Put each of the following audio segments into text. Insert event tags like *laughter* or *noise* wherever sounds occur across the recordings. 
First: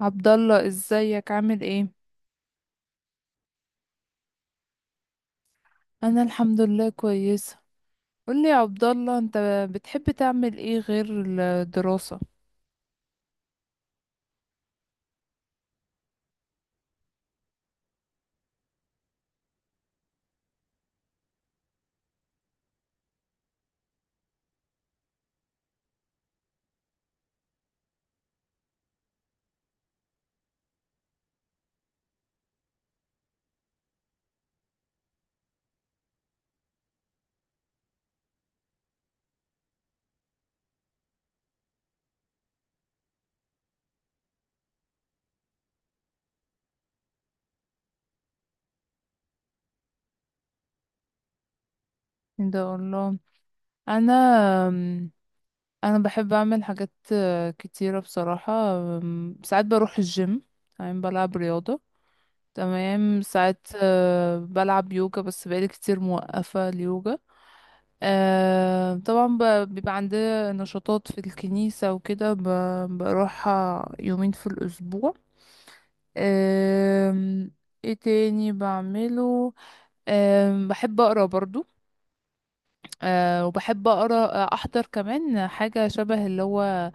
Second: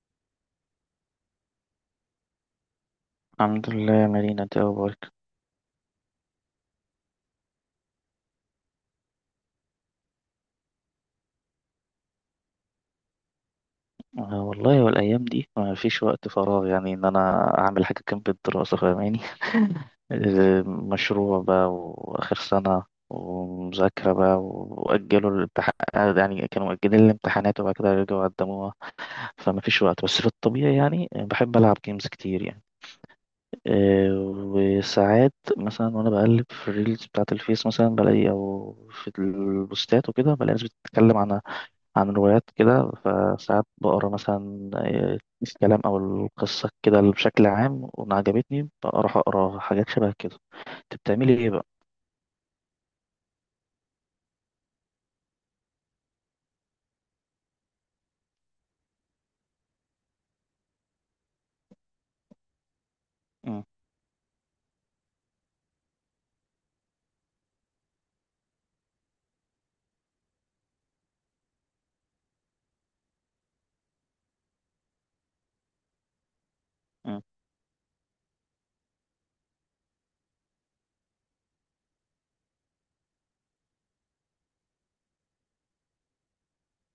عبد الله، ازيك؟ عامل ايه؟ الحمد لله يا مارينا، انت ايه اخبارك؟ انا الحمد لله كويسه. قولي يا عبد الله، انت بتحب تعمل ايه غير الدراسه؟ آه والله والايام دي ما فيش وقت فراغ، يعني ان انا اعمل حاجه جنب الدراسه، فاهماني؟ مشروع بقى واخر سنه، ومذاكره بقى واجلوا الامتحان. يعني كانوا مؤجلين الامتحانات وبعد كده رجعوا قدموها، فما فيش وقت، بس في الطبيعي يعني بحب العب جيمز كتير يعني. آه، وساعات مثلا وانا بقلب في الريلز بتاعه الفيس مثلا بلاقي، او في البوستات وكده بلاقي ناس بتتكلم عن روايات كده، فساعات بقرا مثلا الكلام او القصه كده بشكل عام، وأنا عجبتني بروح اقرا حاجات شبه كده. انت بتعملي ايه بقى؟ ده الله. انا انا بحب اعمل حاجات كتيره بصراحه. ساعات بروح الجيم، تمام، بلعب رياضه. تمام، مم. ساعات بلعب يوجا، بس بقالي كتير موقفه اليوجا. طبعا، بيبقى عندي نشاطات في الكنيسه وكده، بروحها يومين في الاسبوع. مم. أم، ايه تاني بعمله؟ بحب اقرا برضو. وبحب اقرا. احضر كمان حاجه شبه اللي هو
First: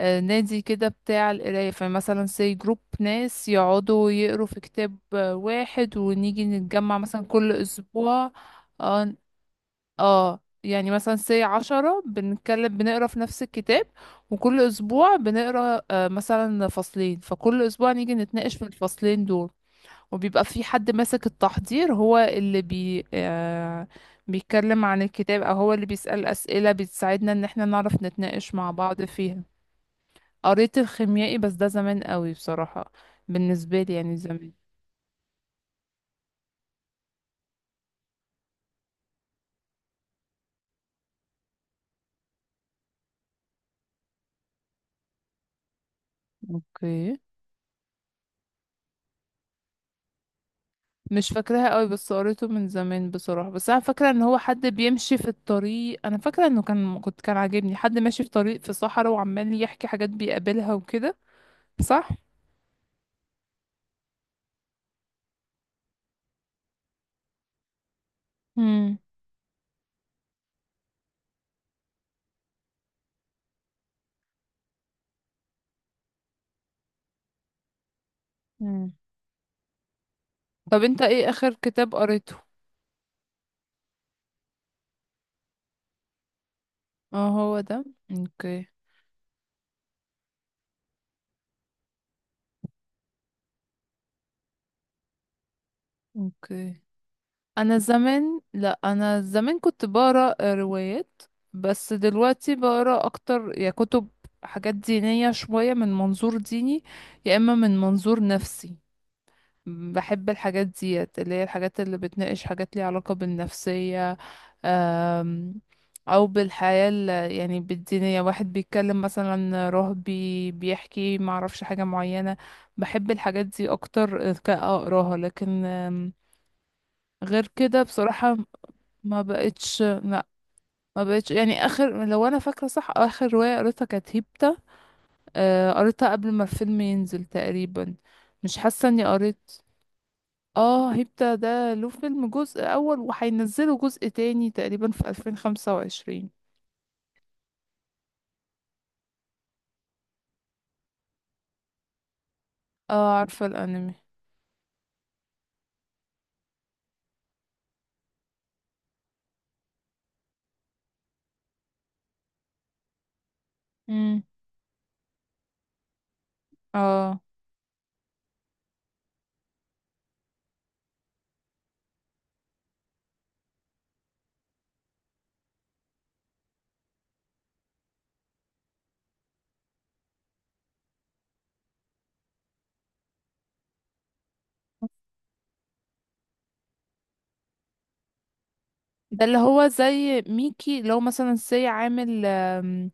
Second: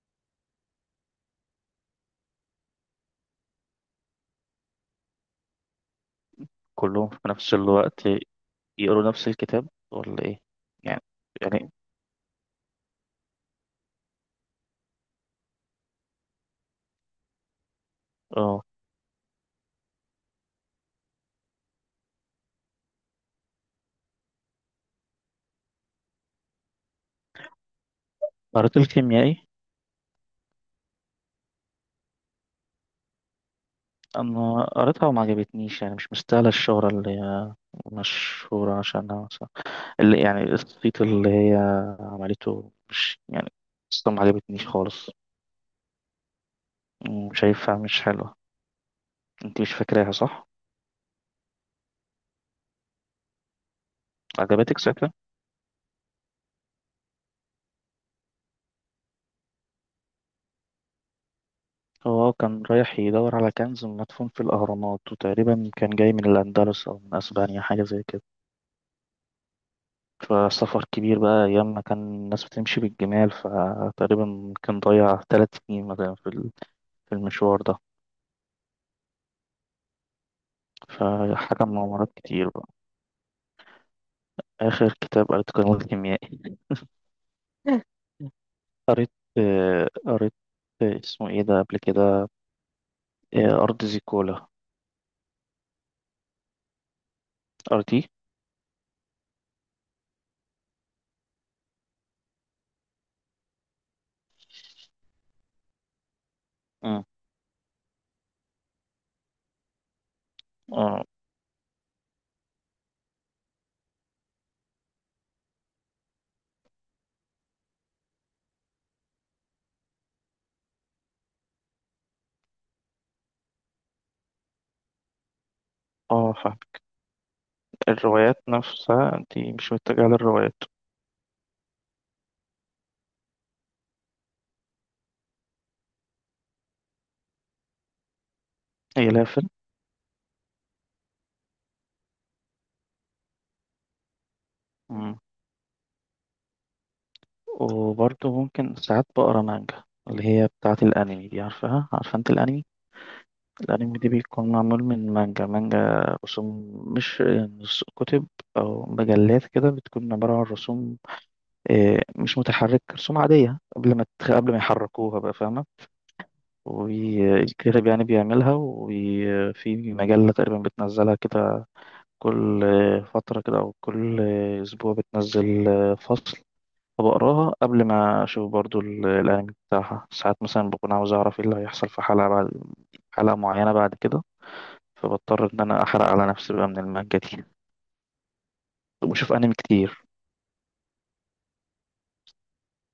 نادي كده بتاع القرايه. فمثلا سي جروب ناس يقعدوا يقروا في كتاب واحد، ونيجي نتجمع كلهم في مثلا كل نفس الوقت اسبوع. يقروا اه، نفس الكتاب ولا ايه؟ يعني يعني مثلا سي يعني. عشرة بنتكلم، بنقرا في نفس الكتاب. وكل اسبوع بنقرا مثلا فصلين، فكل اسبوع نيجي نتناقش اه في الفصلين دول. وبيبقى في حد ماسك التحضير، هو اللي بي آه بيتكلم عن الكتاب، او هو اللي بيسأل أسئلة بتساعدنا ان احنا نعرف نتناقش مع قريت بعض فيها. الكيميائي؟ قريت الخيميائي، بس ده زمان قوي بصراحة. بالنسبة لي يعني زمان. انا قريتها وما عجبتنيش، يعني مش مستاهله الشهره اللي هي مشهوره عشانها مثلا، اللي يعني الصيت اللي هي عملته، مش يعني قصة ما عجبتنيش خالص. اوكي. شايفها مش حلوه. انت مش فاكراها صح؟ مش فاكراها قوي، بس قريته من زمان بصراحة. بس انا فاكرة ان هو حد عجبتك ساعتها؟ بيمشي في الطريق. انا فاكرة انه كان عاجبني حد ماشي في طريق في صحراء وعمال يحكي حاجات بيقابلها وكده، صح؟ هو كان رايح يدور على كنز مدفون في الاهرامات، وتقريبا كان جاي من الاندلس او من اسبانيا حاجه زي كده. امم فسفر كبير بقى، ايام ما كان الناس بتمشي بالجمال، فتقريبا كان ضيع 3 سنين مثلا في المشوار ده. طب انت ايه اخر فحاجه كتاب مغامرات قريته؟ كتير بقى. اخر كتاب قريته كان الخيميائي. اه، هو ده. *laughs* اوكي. قريت قريت، اسمه ايه ده قبل كده، ارض زيكولا. اوكي، انا ارضي. زمان، لا، انا زمان كنت بقرا روايات. بس دلوقتي بقرا اكتر يا كتب، حاجات دينية شوية من منظور ديني، مم. يا اما من منظور نفسي. بحب الحاجات اه. ديت اللي هي الحاجات اللي بتناقش حاجات ليها علاقة بالنفسية. أم، أو بالحياة يعني بالدينية، واحد بيتكلم مثلا رهبي بيحكي معرفش حاجة معينة. بحب الحاجات دي أكتر كأقراها، لكن اه، غير كده بصراحة. الروايات ما نفسها دي مش بقتش، متجهة لا، للروايات. ما بقتش يعني. آخر، لو أنا فاكرة صح، آخر رواية قريتها كانت هيبتا. قريتها قبل ما الفيلم ينزل تقريبا. مش حاسة إني هي لها قريت. فيلم؟ اه، هيبتا ده له فيلم جزء اول، وهينزله جزء تاني تقريبا في مم. 2025. وبرضه ممكن ساعات بقرا مانجا، اللي هي بتاعة الأنمي دي، عارفها؟ عارفة أنت الأنمي؟ اه، عارفة الانمي. الأنمي دي بيكون معمول من مانجا. مانجا رسوم، مش كتب أو مجلات كده، بتكون عبارة عن رسوم. مش متحرك، رسوم عادية امم. قبل ما يحركوها بقى، فاهمة؟ اه، والكاتب يعني بيعملها، وفي مجلة تقريبا بتنزلها كده كل فترة كده، أو كل أسبوع بتنزل فصل. فبقراها قبل ما أشوف برضو الأنمي بتاعها، ساعات مثلا بكون عاوز أعرف إيه اللي هيحصل في حلقة بعد حلقة معينة بعد كده، فبضطر إن أنا أحرق على نفسي بقى من المانجا دي، ده وبشوف اللي أنمي هو كتير. زي ميكي، لو مثلا سي عامل،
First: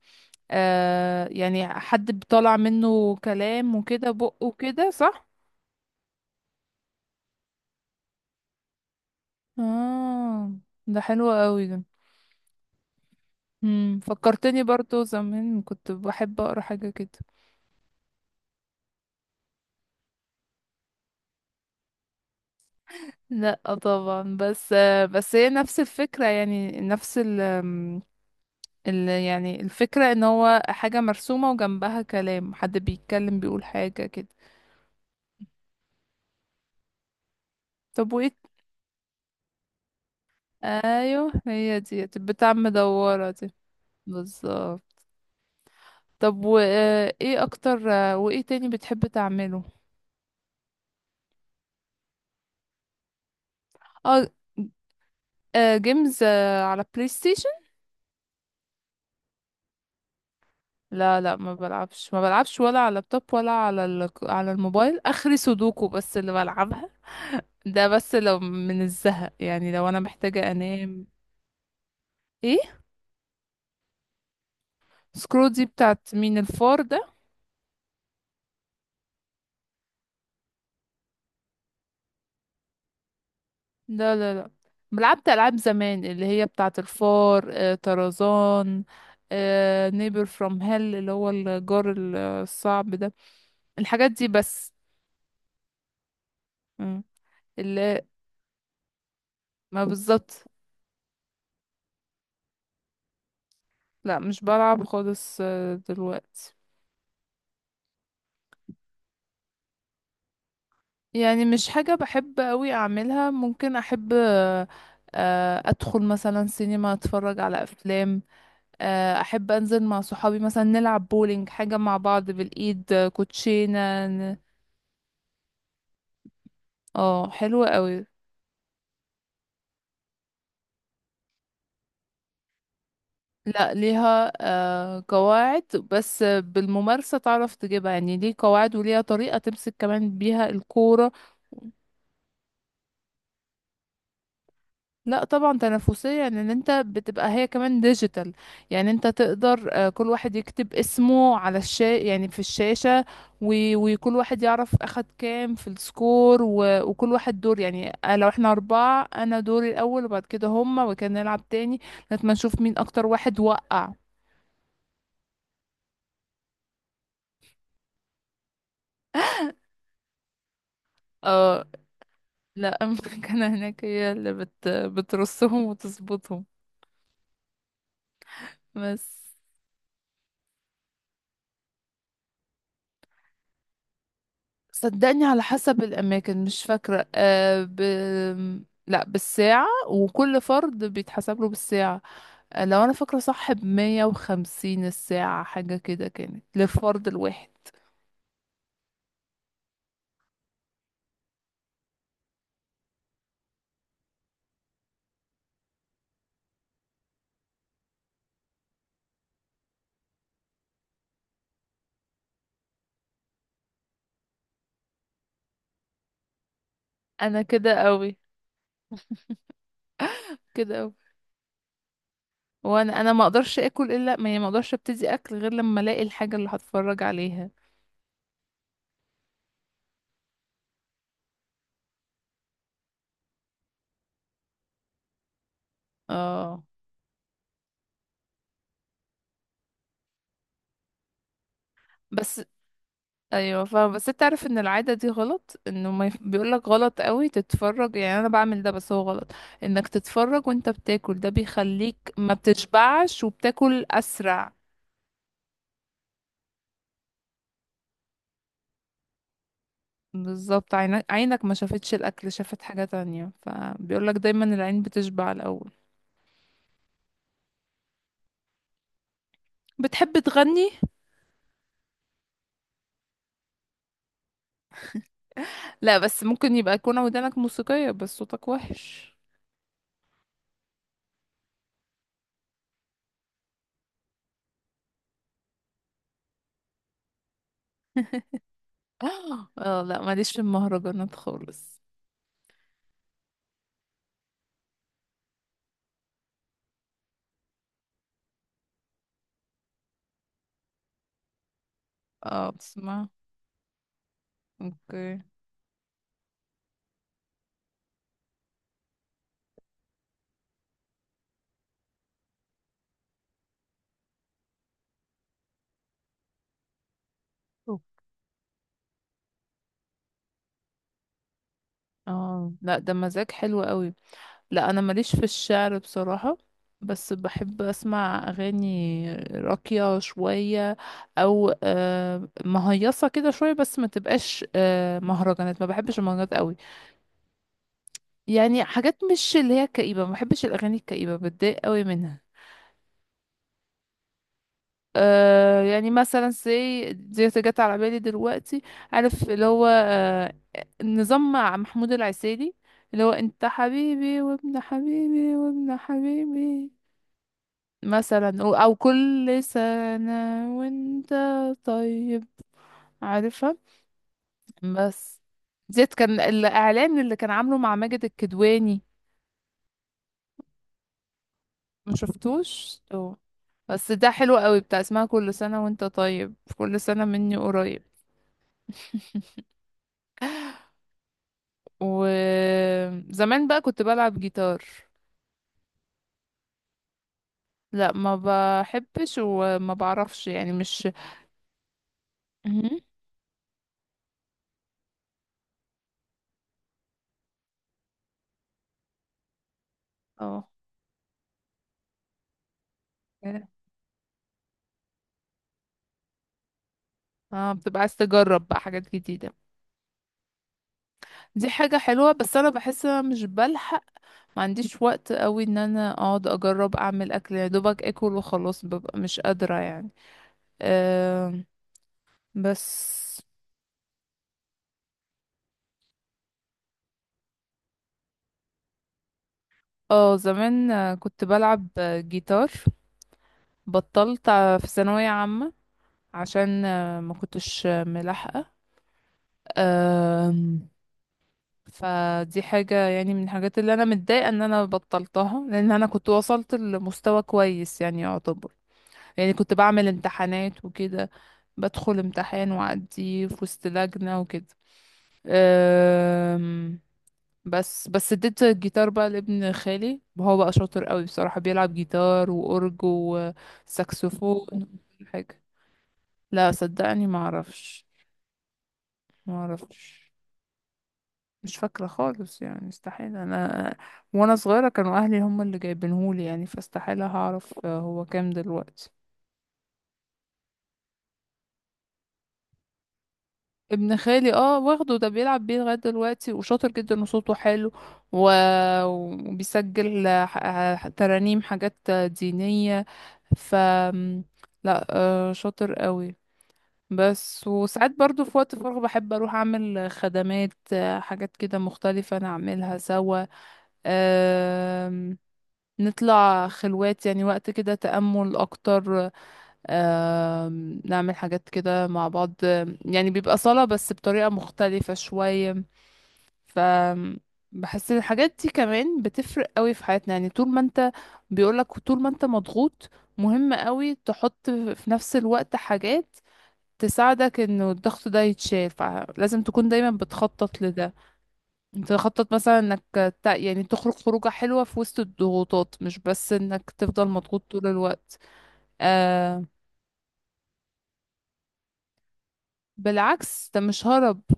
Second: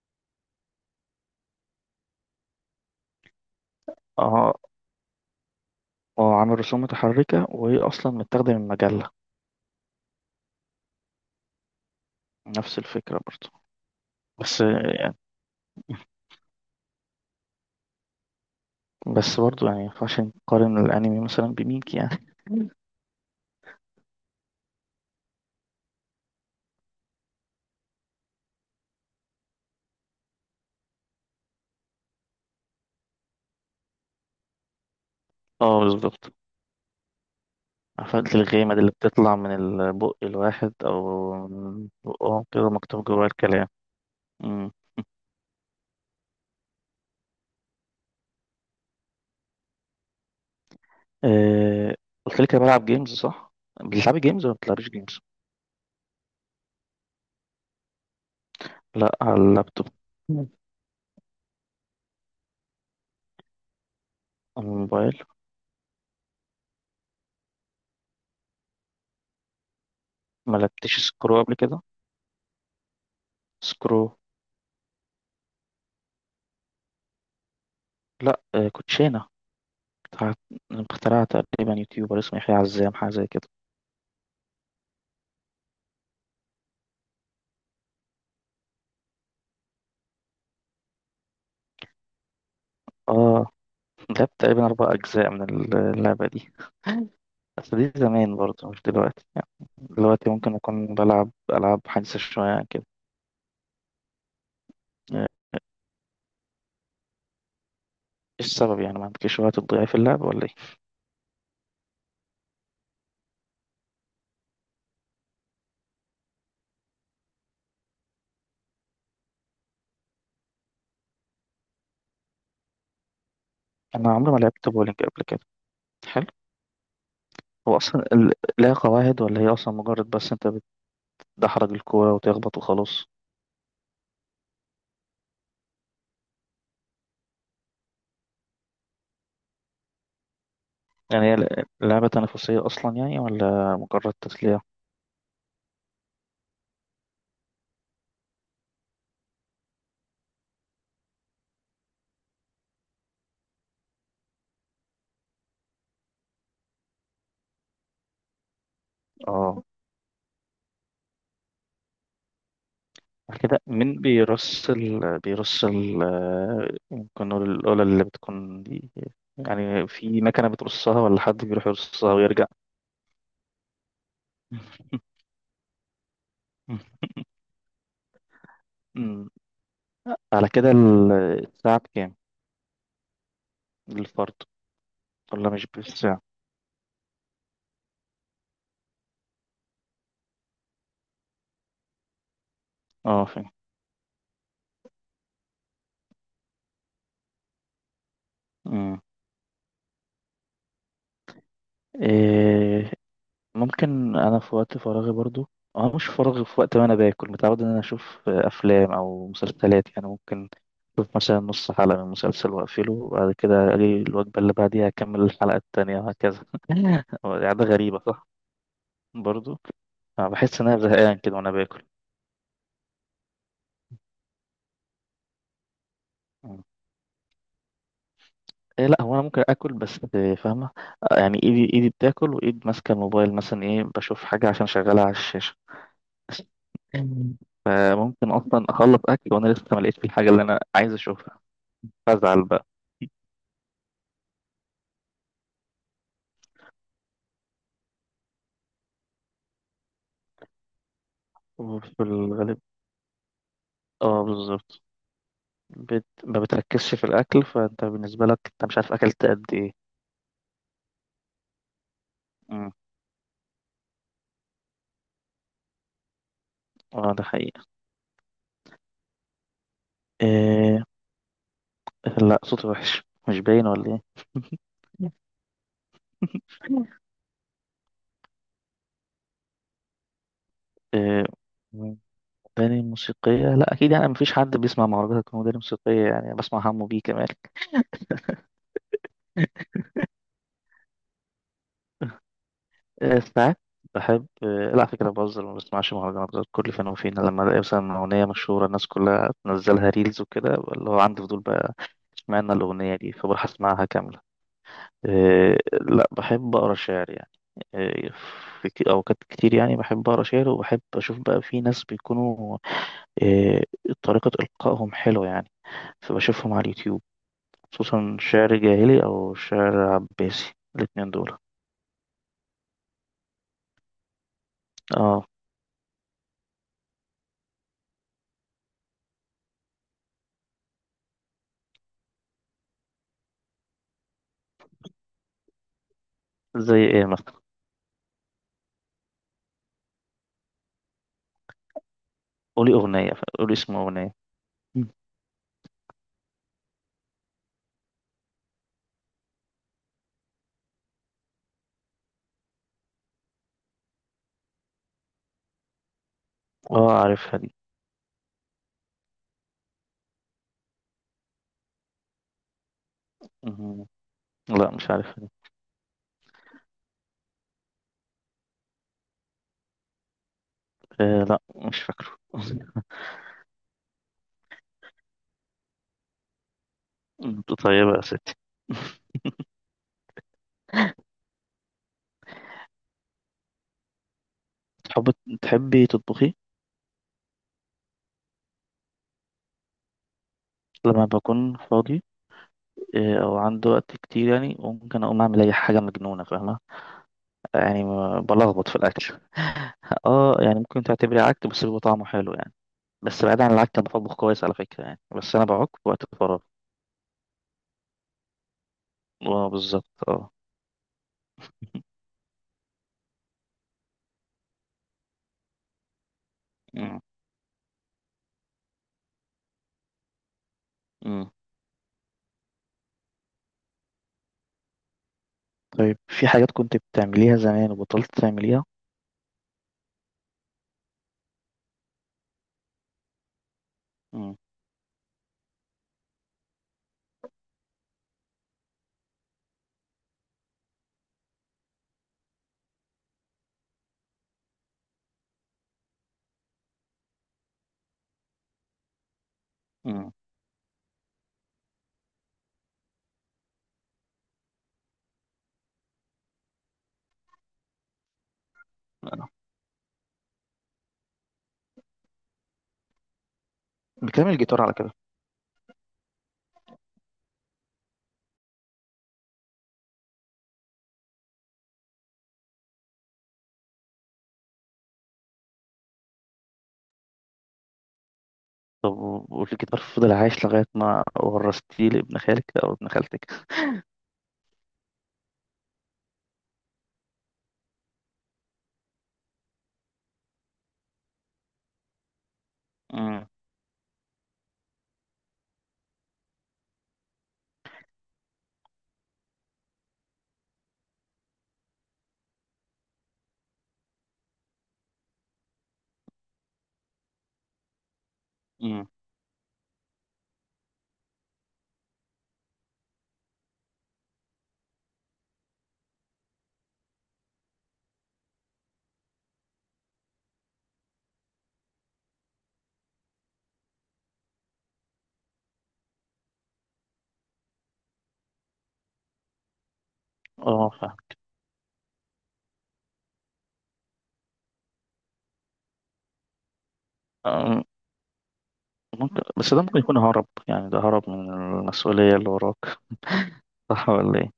يعني حد بيطلع منه كلام وكده بقه أه. وكده، صح؟ أه، عامل رسوم متحركة وهي أصلا متاخدة من مجلة. اه، ده حلو قوي ده. نفس الفكرة برضو. بس فكرتني برضو، يعني زمان كنت بحب اقرا حاجة كده. بس برضو يعني مينفعش نقارن الأنمي مثلا بميكي يعني. *laughs* لا طبعا، بس هي نفس الفكرة، يعني نفس يعني الفكرة ان هو حاجة مرسومة وجنبها كلام حد بيتكلم بيقول حاجة كده. اه بالظبط. طب، وايه؟ عفاريت الغيمة دي اللي بتطلع من البق الواحد ايوه، أو هي من دي بقهم بتاع كده، مكتوب جواها مدورة دي، الكلام. مم. بالظبط. طب، وايه اكتر؟ وايه تاني بتحب تعمله؟ آه، قلت لك أنا بلعب جيمز صح؟ بتلعبي اه. جيمز ولا بتلعبيش جيمز؟ جيمز، على بلاي ستيشن. لا، على اللابتوب. مم. لا، لا، ما بلعبش ولا على اللابتوب، ولا على على على الموبايل. الموبايل. اخري سودوكو بس اللي بلعبها. ده بس لو من الزهق، يعني لو انا محتاجة ما لعبتش انام. سكرو قبل كده؟ ايه؟ سكرو. سكرو دي بتاعت مين، الفار؟ لا، كوتشينة. بتاع اخترعها تقريبا يوتيوبر اسمه يحيى عزام حاجة زي كده. لا، لا، لا، لعبت ألعاب زمان اللي هي بتاعة الفار، طرزان، نيبر فروم هيل اللي هو الجار الصعب ده. اه، الحاجات دي لعبت تقريبا بس. أربع أجزاء من اللعبة دي. مم. *laughs* بس دي اللي، زمان برضه مش دلوقتي يعني. ما، دلوقتي بالظبط. ممكن أكون بلعب ألعاب حديثة شوية عن كده. لا، مش بلعب آه، خالص دلوقتي. إيش السبب؟ يعني ما عندكش وقت تضيع في اللعب ولا إيه؟ يعني مش حاجة بحب قوي أعملها. ممكن أحب أدخل مثلا سينما أتفرج على أفلام. أحب أنزل مع صحابي مثلا نلعب بولينج، حاجة مع بعض بالإيد، كوتشينة أنا عمري ما لعبت بولينج قبل كده، حلو. اه، حلوة هو أصلا قوي. لها قواعد ولا هي أصلا مجرد بس أنت بتدحرج الكورة وتخبط وخلاص؟ لا، ليها قواعد. بس بالممارسة تعرف تجيبها. يعني ليه قواعد، وليها طريقة تمسك كمان بيها الكورة. يعني هي لعبة تنافسية أصلا يعني ولا مجرد تسلية؟ لا طبعا، تنافسية. يعني ان انت بتبقى، هي كمان ديجيتال. يعني انت تقدر، كل واحد يكتب اسمه على يعني في الشاشة. و- وكل واحد يعرف اخد كام في السكور، و... وكل واحد دور. يعني لو احنا اربعة، انا آه. دوري الاول، وبعد كده هما، وكان نلعب تاني. لغاية ما نشوف مين اكتر واحد كده وقع. مين بيرص ال ممكن نقول الأولى اللي بتكون دي، يعني في مكنة بترصها ولا حد آه، بيروح يرصها ويرجع؟ لا. *laughs* المكنة هناك هي اللي *laughs* بترصهم وتظبطهم. بس. أمم. على كده الساعة بكام للفرد صدقني، على ولا مش حسب بالساعة؟ الأماكن، مش فاكرة. لا، بالساعة، وكل فرد بيتحسب له بالساعة. لو أنا فاكرة اه فاهم. صح، بـ150 الساعة، حاجة كده، كانت للفرد الواحد. أمم. إيه، ممكن أنا في وقت فراغي برضو، أنا مش فراغي، في وقت ما أنا باكل متعود إن أنا أشوف أفلام أو مسلسلات، يعني ممكن أشوف مثلا نص حلقة من مسلسل وأقفله وبعد كده أجي الوجبة اللي بعديها أكمل الحلقة التانية وهكذا. *laughs* هو أنا دي عادة كده غريبة قوي. صح؟ برضو أنا بحس إن أنا كده قوي. زهقان كده وأنا باكل. وأنا ما أقدرش أكل، إلا ما أقدرش أبتدي أكل غير لما ألاقي الحاجة اللي هتفرج عليها. إيه، لا، هو انا ممكن اكل بس فاهمه. يعني ايدي بتاكل وايد ماسكه الموبايل مثلا، ايه بشوف حاجه عشان شغاله على الشاشه. *laughs* اه، مم. فممكن اصلا اخلص اكل وانا لسه ما لقيتش الحاجه اللي انا عايز اشوفها، بس. فازعل بقى. ايوه فاهمة، بس انت عارف ان العاده دي غلط، انه ما يف... بيقولك غلط قوي تتفرج. يعني انا بعمل ده، بس هو غلط. انك تتفرج وانت بتاكل، ده بيخليك وفي ما الغالب، بتشبعش وبتاكل اه اسرع. بالظبط. ما بتركزش في الاكل، فانت بالنسبه لك انت مش عارف اكلت قد ايه. بالظبط، عينك ما شافتش الاكل، شافت مم. حاجه تانية، فبيقولك دايما العين بتشبع الاول. اه ده حقيقه. بتحب تغني؟ إيه... لا، صوتي وحش. مش باين ولا ايه؟ لا، بس ممكن يبقى يكون ودانك موسيقيه، بس صوتك وحش. *laughs* إيه... أغاني موسيقية، لا أكيد، يعني مفيش حد بيسمع مهرجانات هتكون أغاني موسيقية يعني، بسمع حمو بيه كمان. *laughs* اه، لا، ماليش في المهرجانات خالص. ساعات بحب لا على فكرة بهزر، ما بسمعش مهرجانات غير كل فين وفين لما ألاقي مثلا أغنية مشهورة الناس كلها تنزلها ريلز وكده، اللي هو عندي فضول بقى اه، اشمعنى الأغنية بتسمع. دي، فبروح أسمعها كاملة. اوكي. لا بحب أقرأ شعر يعني. آه، في أوقات كتير يعني بحب أقرأ شعر، وبحب أشوف بقى في ناس بيكونوا آه، طريقة إلقائهم حلوة يعني، فبشوفهم على اليوتيوب، خصوصا شعر جاهلي أو شعر عباسي الاتنين دول. اه، لا، ده مزاج حلو قوي. لا، انا ماليش في اه، الشعر بصراحة. بس بحب اسمع اغاني راقية شوية، او مهيصة كده شوية، بس ما تبقاش مهرجانات. ما بحبش المهرجانات قوي. زي ايه مثلا؟ يعني حاجات مش اللي هي كئيبة. ما بحبش الاغاني الكئيبة، بتضايق قوي منها. قولي أغنية، قولي اسم أغنية. مم. يعني مثلا سي دي جت على بالي دلوقتي. عارف اللي هو نظام مع محمود العسيلي، اللي هو انت حبيبي وابن حبيبي وابن حبيبي. اه عارفها دي. مثلا او كل سنة وانت طيب، عارفة؟ مم. لا مش عارفها بس دي. ديت كان الاعلان اللي كان عامله مع ماجد الكدواني. آه، لا مش ما فاكره. شفتوش؟ *laughs* اه. بس ده حلو قوي، بتاع اسمها كل سنة وانت طيب، كل سنة مني مم. قريب. طيبة يا ستي. *laughs* *laughs* وزمان بقى كنت بلعب جيتار. تحب تحبي تطبخي؟ لا، ما بحبش وما بعرفش يعني، مش لما بكون فاضي مهم. أو عندي وقت كتير يعني ممكن أقوم أعمل أي حاجة مجنونة، فاهمة؟ يعني بلخبط في الأكل. اه اه، يعني ممكن تعتبري عك بس بيبقى طعمه حلو يعني. بس بعيد عن العك أنا بطبخ كويس على فكرة يعني، بس أنا بعك في وقت فراغ. اه، بتبقى عايز تجرب بقى حاجات جديدة. اه بالظبط اه. دي حاجة حلوة، بس انا بحس انا مش بلحق. ما عنديش وقت قوي ان انا اقعد اجرب مم. اعمل اكل، يا دوبك اكل وخلاص، ببقى مش قادرة يعني. مم. أه، بس. طيب في حاجات كنت بتعمليها زمان وبطلت تعمليها؟ اه، زمان كنت بلعب جيتار. بطلت مم. في ثانوية عامة، عشان ما كنتش ملاحقة. أم، فدي حاجة يعني، من الحاجات اللي انا متضايقة ان انا بطلتها، لان انا كنت وصلت لمستوى كويس يعني، يعتبر. يعني كنت بعمل مم. امتحانات وكده. بدخل امتحان وأعديه في وسط لجنة وكده. أم، بس اديت الجيتار بقى لابن خالي. هو بقى شاطر قوي بصراحة، بيلعب جيتار وأورج بكلام وساكسفون الجيتار على كده. وكل حاجة. لا، صدقني، ما اعرفش. مش فاكرة خالص، يعني استحيل انا. وانا صغيرة كانوا اهلي هم اللي جايبينهولي يعني، فاستحيل هعرف هو كام دلوقتي. طب والجيتار فضل عايش لغاية ما ورثتيه لابن خالك أو ابن خالتك؟ ابن خالي، اه، واخده ده بيلعب بيه لغاية دلوقتي، وشاطر جدا وصوته حلو. و... وبيسجل ترانيم، حاجات دينية. مم. ف لا، شاطر قوي. بس، وساعات برضو في وقت فراغ بحب اروح اعمل خدمات، حاجات كده مختلفة نعملها سوا. آم، نطلع خلوات، يعني وقت كده تأمل مم. اكتر. نعمل حاجات كده مع بعض. يعني بيبقى صلاة بس بطريقة مختلفة شوية. ف بحس ان الحاجات دي كمان بتفرق قوي في حياتنا. يعني طول ما انت، بيقولك طول ما انت مضغوط، مهم قوي تحط في نفس الوقت حاجات تساعدك انه الضغط ده يتشال، فلازم تكون دايما بتخطط اه لده. فاهم. انت تخطط مثلا انك يعني تخرج خروجة حلوة في وسط الضغوطات، مش بس انك تفضل مضغوط آه، طول الوقت. ممكن آه بس ده ممكن يكون هرب، يعني ده هرب من المسؤولية اللي وراك، بالعكس، ده مش صح ولا هرب. ايه؟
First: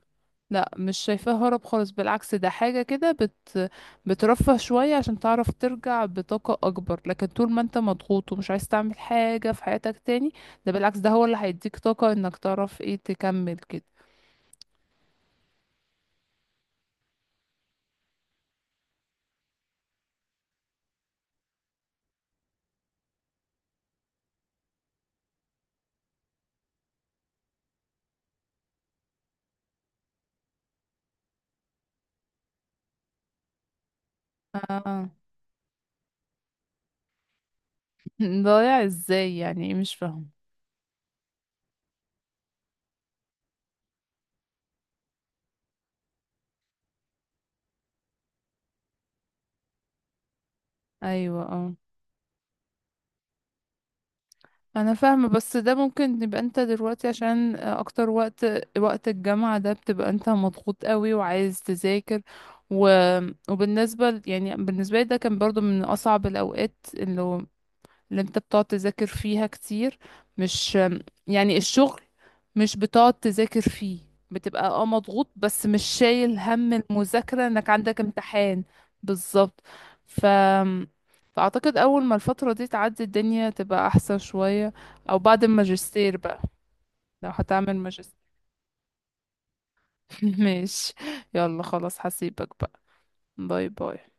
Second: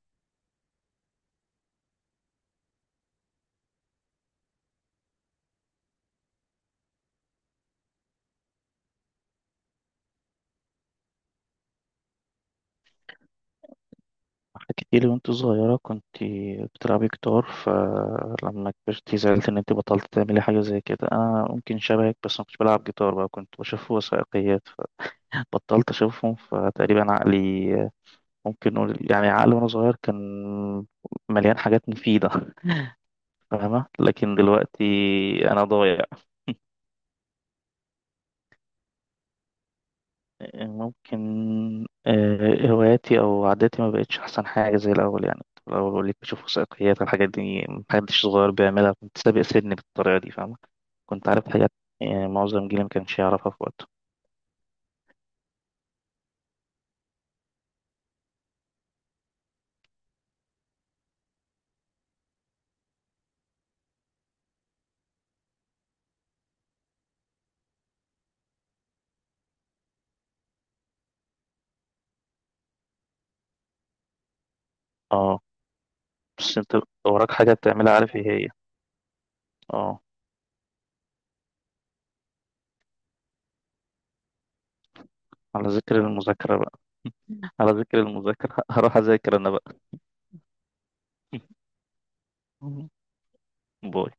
لا، مش شايفاه هرب خالص. بالعكس، ده حاجة كده بترفه شوية، عشان تعرف ترجع بطاقة أكبر. لكن طول ما انت مضغوط ومش عايز تعمل حاجة في حياتك تاني، ده بالعكس، ده هو اللي هيديك طاقة انك تعرف ايه تكمل كده. حكيتي لي وانت صغيرة كنت بتلعبي جيتار، فلما كبرتي زعلت ان انت بطلت تعملي حاجة زي كده. انا ممكن شبهك بس ما كنتش بلعب جيتار، بقى كنت بشوف وثائقيات فبطلت اشوفهم، فتقريبا عقلي ممكن نقول يعني عقلي وانا صغير كان مليان حاجات مفيدة، فاهمة؟ لكن دلوقتي اه. انا ضايع. *laughs* ضايع ازاي؟ يعني ايه، مش فاهم. ممكن هواياتي او عاداتي ما بقتش احسن حاجه زي الاول يعني. الاول بقول لك بشوف وثائقيات، الحاجات دي محدش صغير بيعملها، كنت سابق سني بالطريقه دي، فاهمه؟ كنت ايوه، عارف حاجات يعني معظم جيلي ما كانش يعرفها في وقته. انا فاهمه. بس ده ممكن يبقى انت دلوقتي، عشان اكتر وقت، وقت الجامعه ده، بتبقى انت مضغوط قوي وعايز تذاكر. و... وبالنسبه يعني بالنسبه لي، ده كان برضو من اصعب الاوقات، اللي هو اللي انت بتقعد تذاكر فيها كتير. مش يعني الشغل، مش بتقعد تذاكر فيه، بتبقى مضغوط، اه، بس مش شايل بس هم انت وراك المذاكرة حاجه انك بتعملها عندك عارف ايه هي. امتحان. بالظبط. اه. ف فأعتقد أول ما الفترة دي تعدي، الدنيا تبقى أحسن شوية. أو بعد على ذكر الماجستير بقى، المذاكره بقى. لو على هتعمل ذكر ماجستير. المذاكره *laughs* هروح اذاكر انا بقى. *laughs* ماشي. يلا خلاص، هسيبك بقى. *laughs* باي باي. باي.